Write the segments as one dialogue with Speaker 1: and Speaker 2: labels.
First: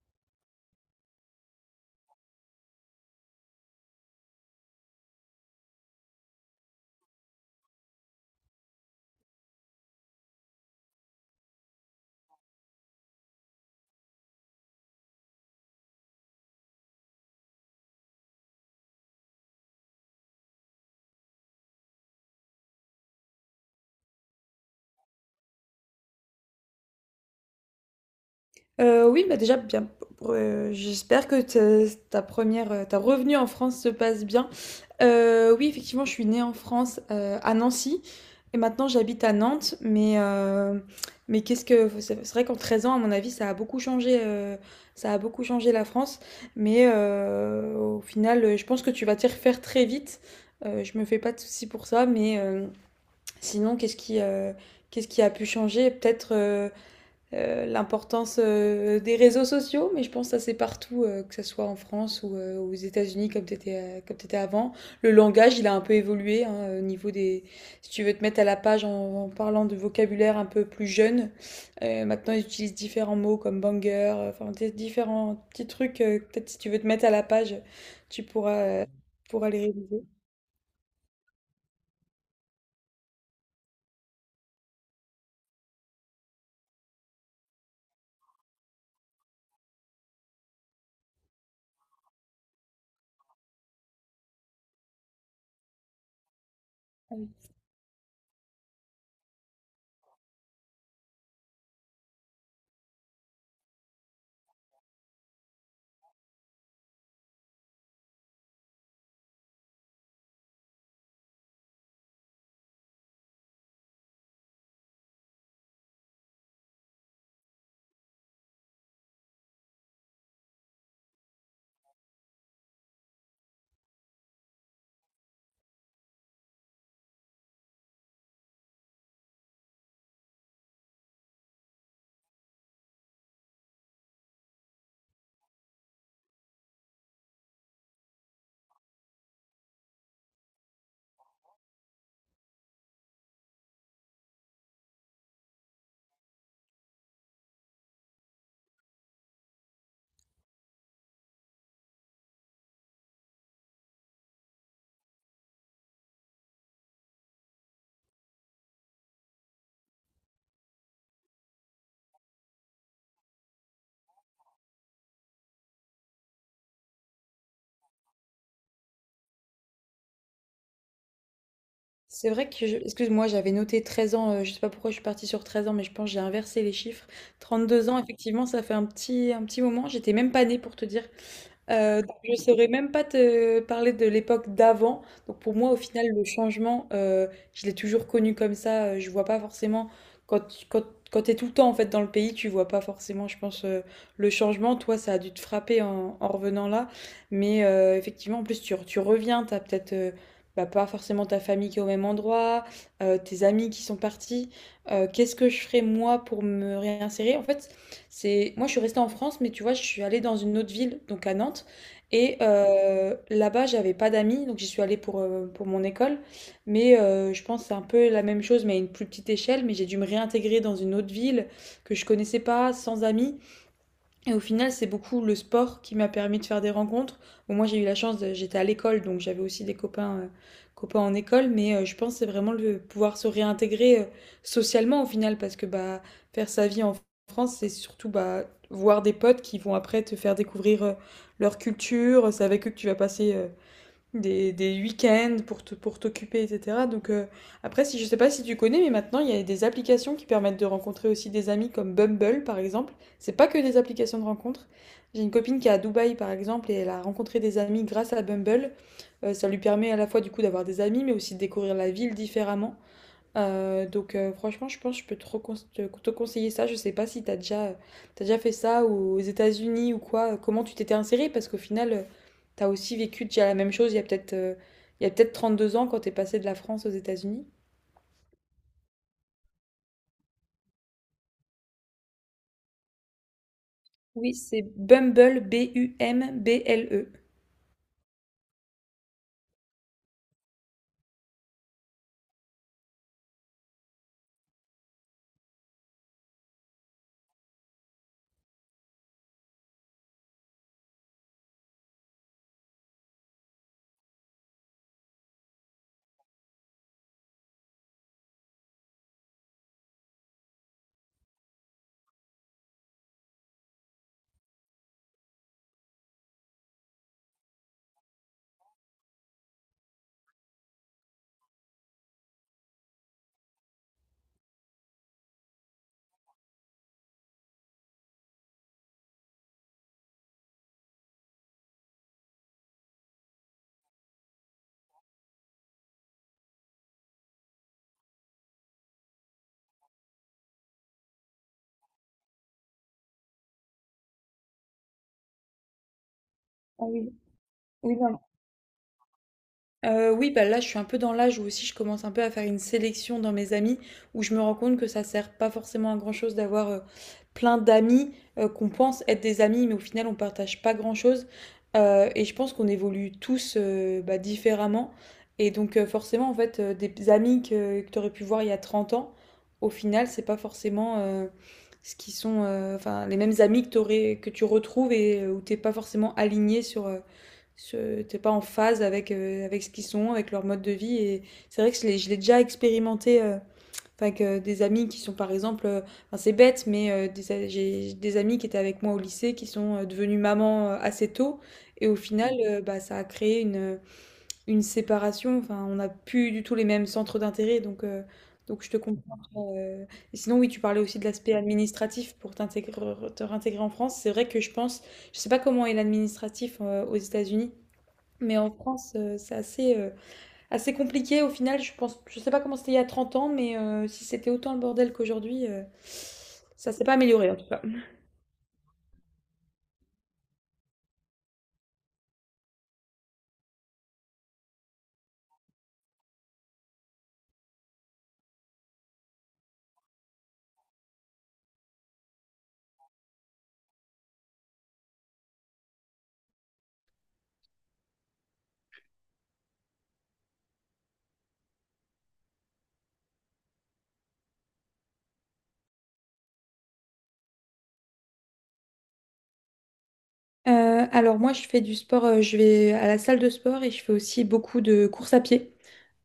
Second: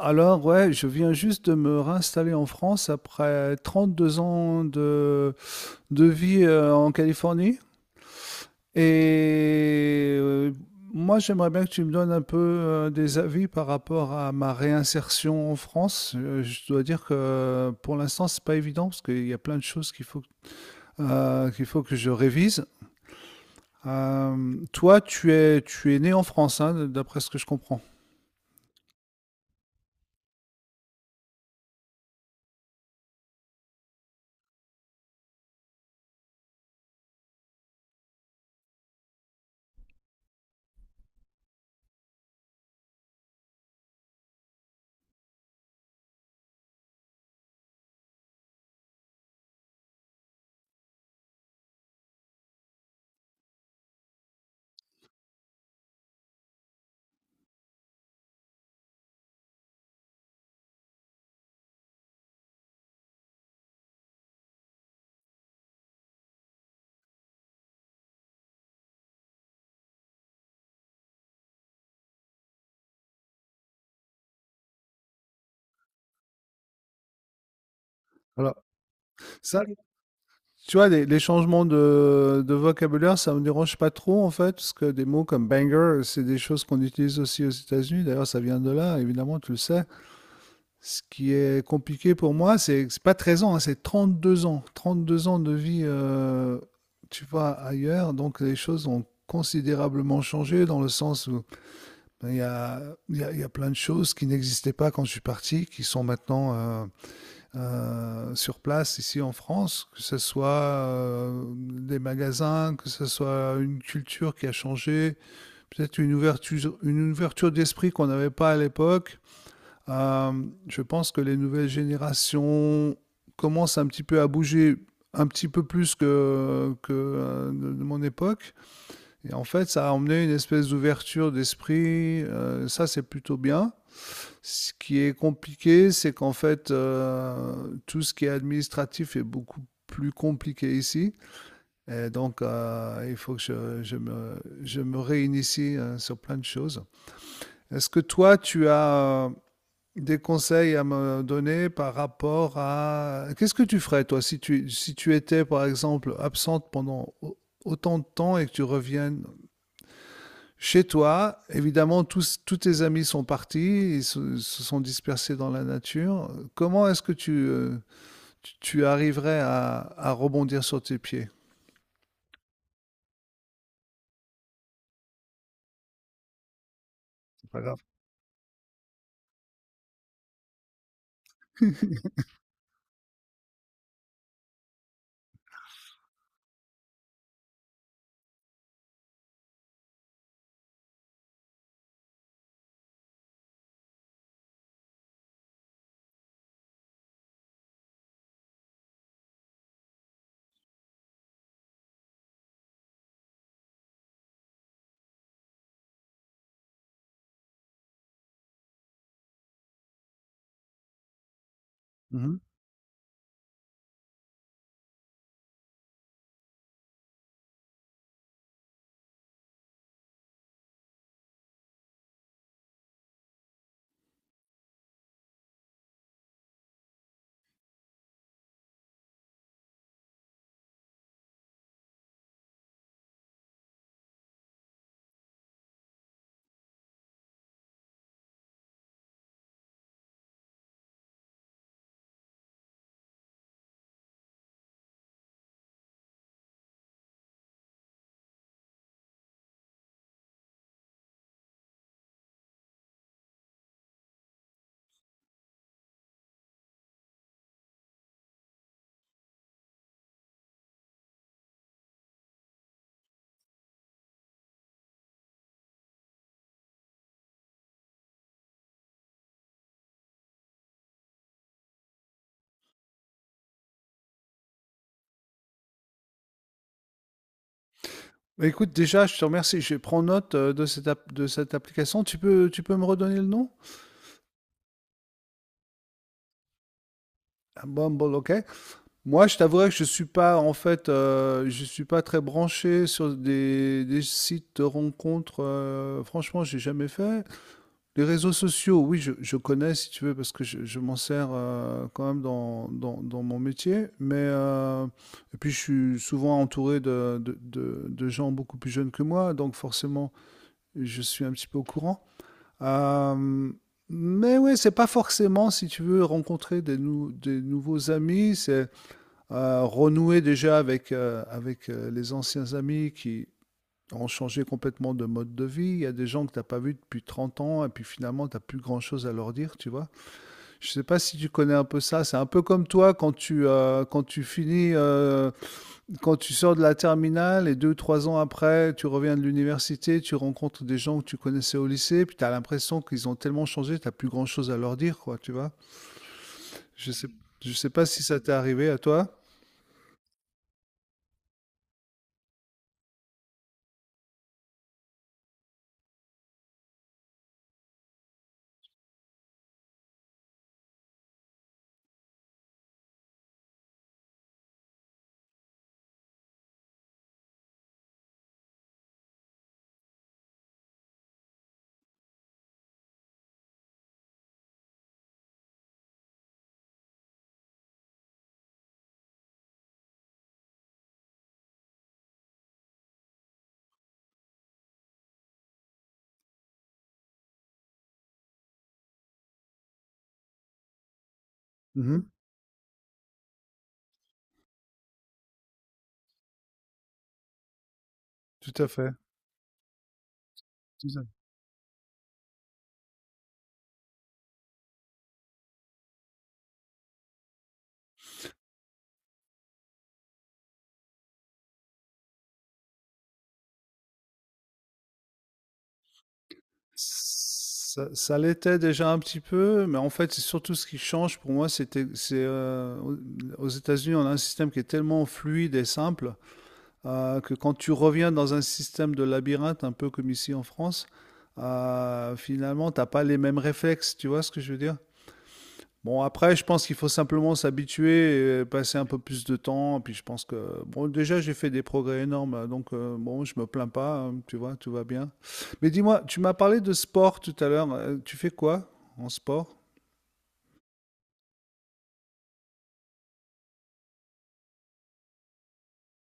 Speaker 1: Alors, ouais, je viens juste de me réinstaller en France après 32 ans de vie en Californie. Et moi, j'aimerais bien que tu me donnes un peu des avis par rapport à ma réinsertion en France. Je dois dire que pour l'instant, c'est pas évident parce qu'il y a plein de choses qu'il faut que je révise. Toi, tu es né en France, hein, d'après ce que je comprends.
Speaker 2: Oui, bah, déjà bien, pour, j'espère que te ta première, ta revenue en France se passe bien. Oui, effectivement, je suis née en France, à Nancy et maintenant j'habite à Nantes, mais qu'est-ce que c'est vrai qu'en 13 ans, à mon avis, ça a beaucoup changé. Ça a beaucoup changé la France, mais au final, je pense que tu vas t'y refaire très vite. Je me fais pas de soucis pour ça, mais sinon qu'est-ce qui a pu changer? Peut-être, l'importance des réseaux sociaux, mais je pense que ça c'est partout, que ce soit en France ou aux États-Unis comme tu étais, comme t'étais avant. Le langage, il a un peu évolué hein, au niveau des... Si tu veux te mettre à la page en parlant de vocabulaire un peu plus jeune, maintenant ils utilisent différents mots comme banger, différents petits trucs. Peut-être si tu veux te mettre à la page, tu
Speaker 1: Voilà.
Speaker 2: pourras, pourras
Speaker 1: Ça,
Speaker 2: les réviser.
Speaker 1: tu vois, les changements de vocabulaire, ça me dérange pas trop en fait, parce que des mots comme banger, c'est des choses qu'on utilise aussi aux États-Unis. D'ailleurs, ça vient de là, évidemment, tu le sais. Ce qui est compliqué pour moi, c'est pas 13 ans, hein, c'est 2 ans. 32 ans de vie, tu vois, ailleurs. Donc, les choses ont considérablement changé dans le sens où ben, il y a plein de choses qui n'existaient pas quand je suis parti, qui sont maintenant sur place ici en France, que ce soit des magasins, que ce soit une culture qui a changé, peut-être une ouverture d'esprit qu'on n'avait pas à l'époque. Euh, je pense que les nouvelles générations commencent un petit peu à bouger un petit peu plus que de mon époque. Et en fait, ça a emmené une espèce d'ouverture d'esprit. Ça, c'est plutôt bien. Ce qui est compliqué, c'est qu'en fait, tout ce qui est administratif est beaucoup plus compliqué ici. Et donc, il faut que je me réinitie sur plein de choses. Est-ce que toi, tu as des conseils à me donner par rapport à... Qu'est-ce que tu ferais, toi, si tu étais, par exemple, absente pendant autant de temps et que tu reviennes chez toi, évidemment, tous tes amis sont partis, ils se sont dispersés dans la nature. Comment est-ce que tu arriverais à rebondir sur tes pieds?
Speaker 2: C'est vrai que je excuse-moi, j'avais noté 13 ans, je sais pas pourquoi je suis partie sur 13 ans, mais je pense que j'ai inversé les chiffres.
Speaker 1: C'est pas grave.
Speaker 2: 32 ans, effectivement, ça fait un petit moment. J'étais même pas née pour te dire. Donc je ne saurais même pas te parler de l'époque d'avant. Donc pour moi, au final, le changement, je l'ai toujours connu comme ça. Je vois pas forcément quand quand quand t'es tout le temps en fait dans le pays, tu vois pas forcément, je pense, le changement. Toi, ça a dû te frapper en revenant là. Mais effectivement, en plus, tu reviens, t'as peut-être bah, pas forcément ta famille qui est au même endroit, tes amis qui sont partis. Qu'est-ce que je ferais moi pour me réinsérer? En fait, moi, je suis restée en France, mais tu vois, je suis allée dans une autre ville, donc à Nantes.
Speaker 1: Mhm.
Speaker 2: Et là-bas, j'avais pas d'amis, donc j'y suis allée pour mon école. Mais je pense que c'est un peu la même chose, mais à une plus petite échelle. Mais j'ai dû me réintégrer dans une autre ville que je connaissais pas, sans amis. Et au final, c'est beaucoup le sport qui m'a permis de faire des rencontres. Bon, moi, j'ai eu la chance, j'étais à l'école, donc j'avais aussi des copains en école, mais je pense que c'est vraiment le pouvoir se réintégrer socialement au final, parce que bah, faire sa vie en France, c'est surtout bah, voir des potes qui vont après te faire découvrir leur culture. C'est avec eux que tu vas passer des week-ends pour t'occuper, etc. Donc après, si je sais pas si tu connais, mais maintenant il y a des applications qui permettent de rencontrer aussi des amis comme Bumble par exemple. C'est pas que des applications de rencontre. J'ai une copine qui est à Dubaï par exemple et elle a rencontré des amis grâce à Bumble. Ça lui permet à la fois du coup d'avoir des amis, mais aussi de découvrir la ville différemment. Donc, franchement, je pense que je peux trop conse- te te conseiller ça. Je sais pas si t'as déjà fait ça ou aux États-Unis ou quoi. Comment tu t'étais insérée parce qu'au final, t'as aussi vécu déjà la même chose il y a peut-être 32 ans quand t'es passé de la France aux États-Unis.
Speaker 1: Bah, écoute, déjà, je te remercie. Je prends note de cette application. Tu peux me redonner le nom?
Speaker 2: Oui, c'est Bumble, Bumble.
Speaker 1: Ah, Bumble, ok. Moi, je t'avouerais que je suis pas, en fait, je suis pas très branché sur des sites de rencontres. Franchement, j'ai jamais fait. Les réseaux sociaux, oui, je connais si tu veux, parce que je m'en sers quand même dans mon métier. Et puis, je suis souvent entouré de gens beaucoup plus jeunes que moi, donc forcément, je suis un petit peu au courant. Euh, mais oui, c'est pas forcément, si tu veux, rencontrer des nouveaux amis, c'est renouer déjà avec, avec les anciens amis qui ont changé complètement de mode de vie. Il y a des gens que tu n'as pas vus depuis 30 ans et puis finalement, tu n'as plus grand-chose à leur dire, tu vois. Je ne sais pas si tu connais un peu ça. C'est un peu comme toi quand tu sors de la terminale et 2, 3 ans après, tu reviens de l'université, tu rencontres des gens que tu connaissais au lycée, puis tu as l'impression qu'ils ont tellement changé, tu n'as plus grand-chose à leur dire, quoi, tu vois.
Speaker 2: Ah
Speaker 1: Je ne sais,
Speaker 2: oui.
Speaker 1: je sais pas
Speaker 2: Oui,
Speaker 1: si ça t'est arrivé à toi.
Speaker 2: Oui, bah, là, je suis un peu dans l'âge où aussi je commence un peu à faire une sélection dans mes amis, où je me rends compte que ça sert pas forcément à grand-chose d'avoir, plein d'amis, qu'on pense être des amis, mais au final on partage pas grand-chose. Et je pense qu'on évolue tous, bah, différemment et donc forcément, en fait, des amis que tu aurais pu voir il y a 30 ans, au final, c'est pas forcément, ce qui sont, enfin, les mêmes amis que tu retrouves et où t'es pas forcément aligné sur, t'es pas en phase avec, avec ce qu'ils sont, avec leur mode de vie. Et c'est vrai que je l'ai déjà expérimenté enfin, avec des amis qui sont, par exemple, enfin, c'est bête, mais j'ai des amis qui étaient avec moi au lycée qui sont devenus mamans assez tôt. Et au
Speaker 1: Mhm.
Speaker 2: final, bah, ça a créé une séparation. Enfin, on n'a plus du tout les mêmes centres d'intérêt.
Speaker 1: Tout
Speaker 2: Donc
Speaker 1: à
Speaker 2: je te
Speaker 1: fait.
Speaker 2: comprends. Et sinon, oui, tu parlais
Speaker 1: Tout
Speaker 2: aussi
Speaker 1: à
Speaker 2: de
Speaker 1: fait.
Speaker 2: l'aspect administratif pour t'intégrer, te réintégrer en France. C'est vrai que je pense, je sais pas comment est l'administratif aux États-Unis. Mais en France, c'est assez, assez compliqué. Au final, je pense, je sais pas comment c'était il y a 30 ans, mais si c'était autant le bordel qu'aujourd'hui, ça s'est pas amélioré en tout cas.
Speaker 1: Ça l'était déjà un petit peu, mais en fait, c'est surtout ce qui change pour moi, c'est aux États-Unis, on a un système qui est tellement fluide et simple que quand tu reviens dans un système de labyrinthe, un peu comme ici en France, finalement, t'as pas les mêmes réflexes. Tu vois ce que je veux dire? Bon, après, je pense qu'il faut simplement s'habituer, et passer un peu plus de temps. Puis je pense que, bon, déjà, j'ai fait des progrès énormes, là, donc bon, je me plains pas, hein, tu vois, tout va bien. Mais dis-moi, tu m'as parlé de sport tout à l'heure. Tu fais quoi en sport?
Speaker 2: Alors moi, je fais du sport, je vais à la salle de sport et je fais aussi beaucoup de courses à pied.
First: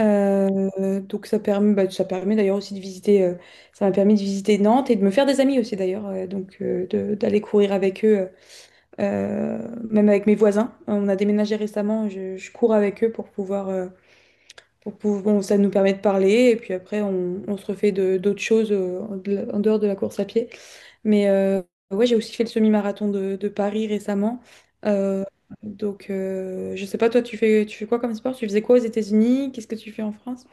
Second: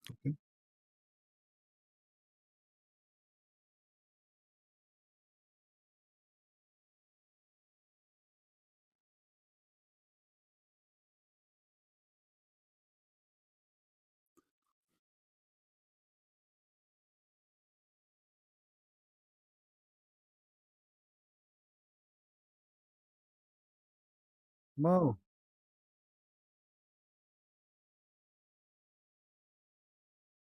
Speaker 2: Donc ça permet, bah, ça permet d'ailleurs aussi de visiter, ça m'a permis de visiter Nantes et de me faire des amis aussi d'ailleurs, d'aller courir avec eux, même avec mes voisins. On a déménagé récemment, je cours avec eux pour pouvoir, bon, ça nous permet de parler et puis après on se d'autres choses en dehors de la course à pied. Mais ouais, j'ai aussi fait le semi-marathon de Paris récemment.
Speaker 1: Wow.
Speaker 2: Euh, donc, je sais pas, tu fais quoi comme sport? Tu faisais quoi aux États-Unis? Qu'est-ce que tu fais en France?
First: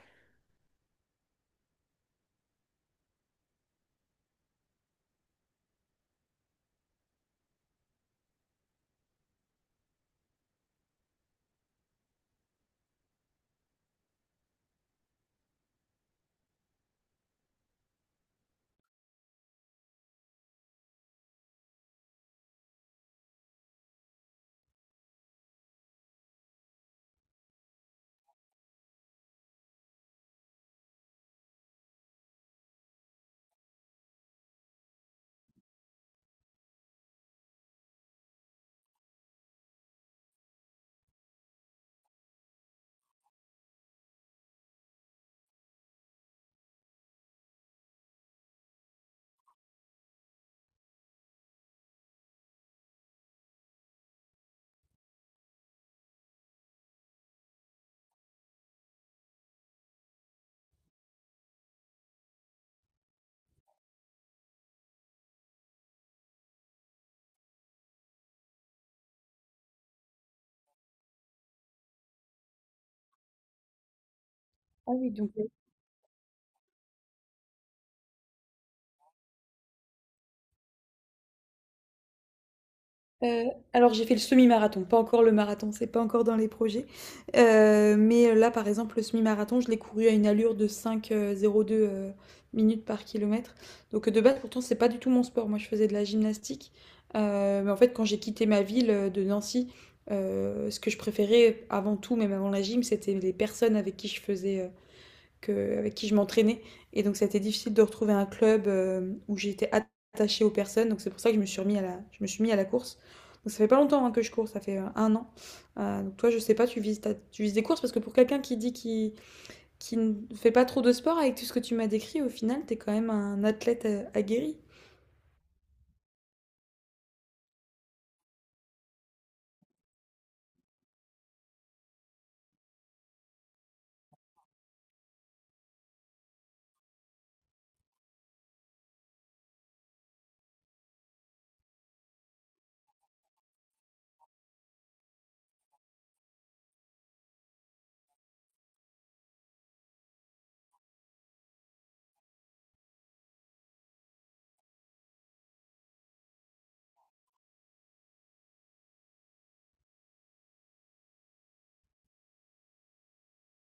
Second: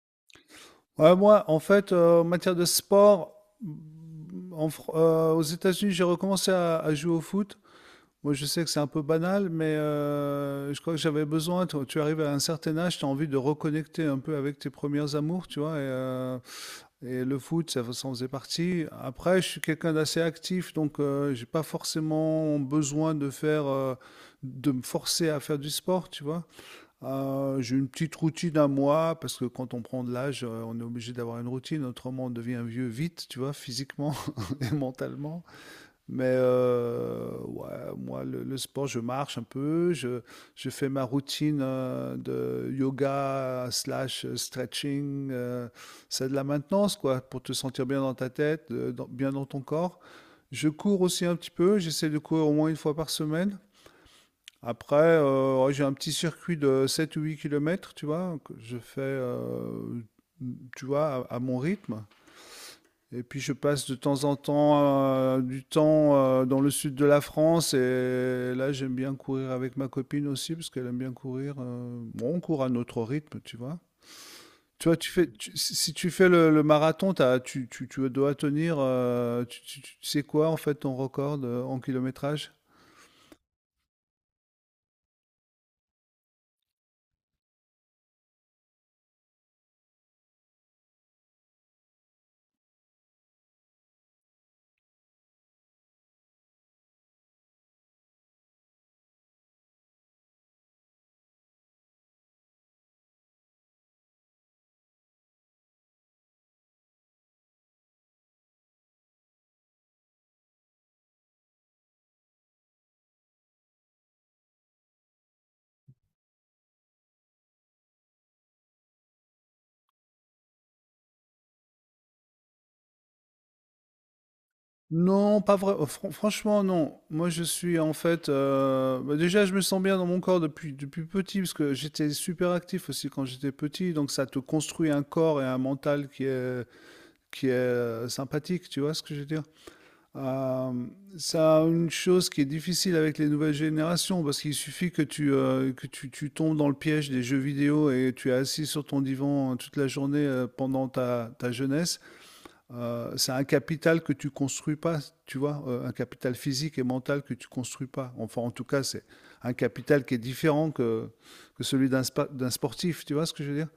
Speaker 1: Ouais, moi, en fait, en matière de sport, aux États-Unis, j'ai recommencé à jouer au foot. Moi, je sais que c'est un peu banal, mais je crois que j'avais besoin. Tu arrives à un certain âge, tu as envie de reconnecter un peu avec tes premières amours, tu vois. Et le foot, ça en faisait partie. Après, je suis quelqu'un d'assez actif, donc j'ai pas forcément besoin de me forcer à faire du sport, tu vois. J'ai une petite routine à moi parce que quand on prend de l'âge, on est obligé d'avoir une routine, autrement on devient vieux vite, tu vois, physiquement et mentalement. Mais ouais, moi, le sport, je marche un peu, je fais ma routine de yoga slash stretching. C'est de la maintenance, quoi, pour te sentir bien dans ta tête, bien dans ton corps. Je cours aussi un petit peu, j'essaie de courir au moins une fois par semaine. Après, ouais, j'ai un petit circuit de 7 ou 8 kilomètres, tu vois, que je fais, tu vois, à mon rythme. Et puis je passe de temps en temps du temps dans le sud de la France et là j'aime bien courir avec ma copine aussi parce qu'elle aime bien courir. Bon, on court à notre rythme, tu vois. Tu
Speaker 2: Ah
Speaker 1: vois,
Speaker 2: oui, donc,
Speaker 1: si tu fais le marathon, tu dois tenir, tu sais quoi en fait ton record en kilométrage?
Speaker 2: alors j'ai fait le semi-marathon, pas encore le marathon, c'est pas encore dans les projets. Mais là, par exemple, le semi-marathon, je l'ai couru à une allure de 5, 0,2, minutes par kilomètre. Donc, de base, pourtant, c'est pas du tout mon sport. Moi, je faisais de la gymnastique. Mais en fait, quand j'ai quitté ma ville, de Nancy, ce que je préférais avant tout, même avant la gym, c'était les personnes avec qui je faisais, avec qui je m'entraînais. Et donc, ça a été difficile de retrouver un club où j'étais attachée aux personnes. Donc, c'est pour ça que je me suis mis à la course. Donc, ça fait pas longtemps hein, que je cours, ça fait un an. Donc, toi, je sais pas, tu vises des courses parce que pour quelqu'un qui dit qu'il qui ne fait pas trop de sport avec tout ce que tu m'as décrit, au final, t'es quand même un athlète aguerri.
Speaker 1: Non, pas vrai. Franchement, non. Moi, je suis en fait. Bah, déjà, je me sens bien dans mon corps depuis petit, parce que j'étais super actif aussi quand j'étais petit. Donc, ça te construit un corps et un mental qui est sympathique. Tu vois ce que je veux dire? Euh, une chose qui est difficile avec les nouvelles générations, parce qu'il suffit que tu tombes dans le piège des jeux vidéo et tu es assis sur ton divan toute la journée pendant ta jeunesse. C'est un capital que tu construis pas, tu vois, un capital physique et mental que tu construis pas. Enfin, en tout cas, c'est un capital qui est différent que celui d'un sportif, tu vois ce que je veux dire?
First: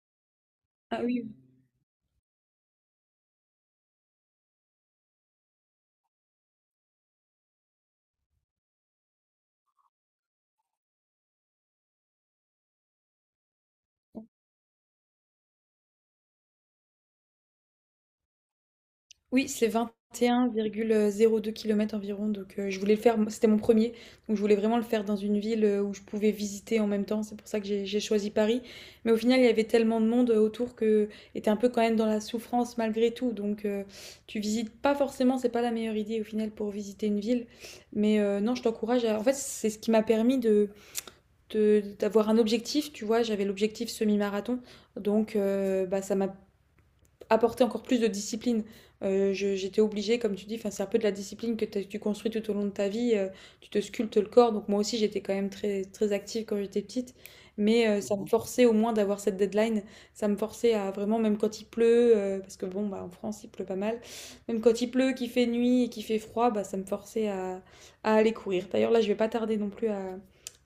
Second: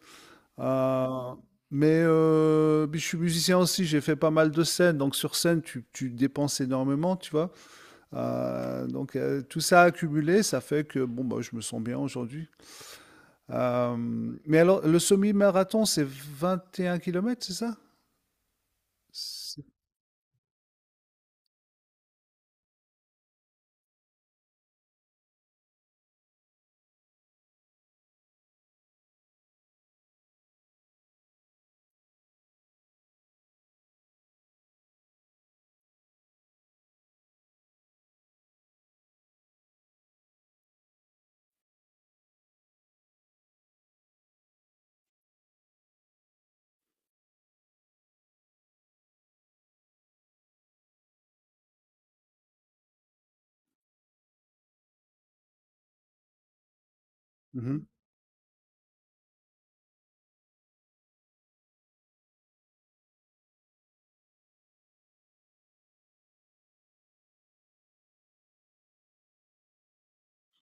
Speaker 2: Ah oui.
Speaker 1: Euh, puis je suis musicien aussi, j'ai fait pas mal de scènes, donc sur scène, tu dépenses énormément, tu vois. Tout ça accumulé, ça fait que bon, bah, je me sens bien aujourd'hui. Euh, mais alors, le semi-marathon, c'est 21 kilomètres, c'est ça?
Speaker 2: Oui,
Speaker 1: C'est-
Speaker 2: c'est 21,02 km environ, donc je voulais le faire moi, c'était mon premier, donc je voulais vraiment le faire dans une ville, où je pouvais visiter en même temps. C'est pour ça que j'ai choisi Paris, mais au final, il y avait tellement de monde, autour que et un peu quand même dans la souffrance malgré tout, donc tu visites pas forcément, c'est pas la meilleure idée au final pour visiter une ville, mais non, je t'encourage à en fait, c'est ce qui m'a permis de d'avoir un objectif, tu vois? J'avais l'objectif semi-marathon, donc bah, ça m'a apporter encore plus de discipline. J'étais obligée, comme tu dis, enfin, c'est un peu de la discipline que tu construis tout au long de ta vie. Tu te sculptes le corps. Donc moi aussi, j'étais quand même très, très active quand j'étais petite.
Speaker 1: Mhm.
Speaker 2: Mais ça me forçait au moins d'avoir cette deadline. Ça me forçait à vraiment, même quand il pleut, parce que bon, bah, en France, il pleut pas mal. Même quand il pleut, qu'il fait nuit et qu'il fait froid, bah, ça me forçait à aller courir. D'ailleurs, là, je vais pas tarder non plus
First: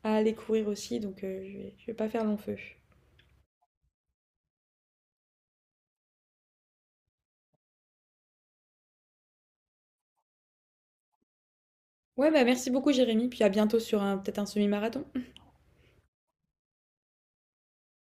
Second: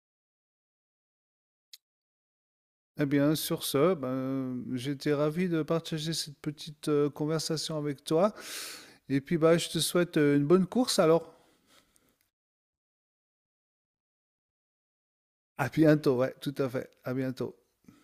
Speaker 2: à aller courir aussi. Donc je vais pas faire long feu.
Speaker 1: Eh bien, sur ce, ben, j'étais ravi de partager cette petite conversation avec toi. Et puis, bah, je te souhaite une bonne course alors.
Speaker 2: Ouais, bah merci beaucoup, Jérémy. Puis à bientôt sur un, peut-être un semi-marathon.
Speaker 1: À bientôt, ouais, tout à fait. À bientôt.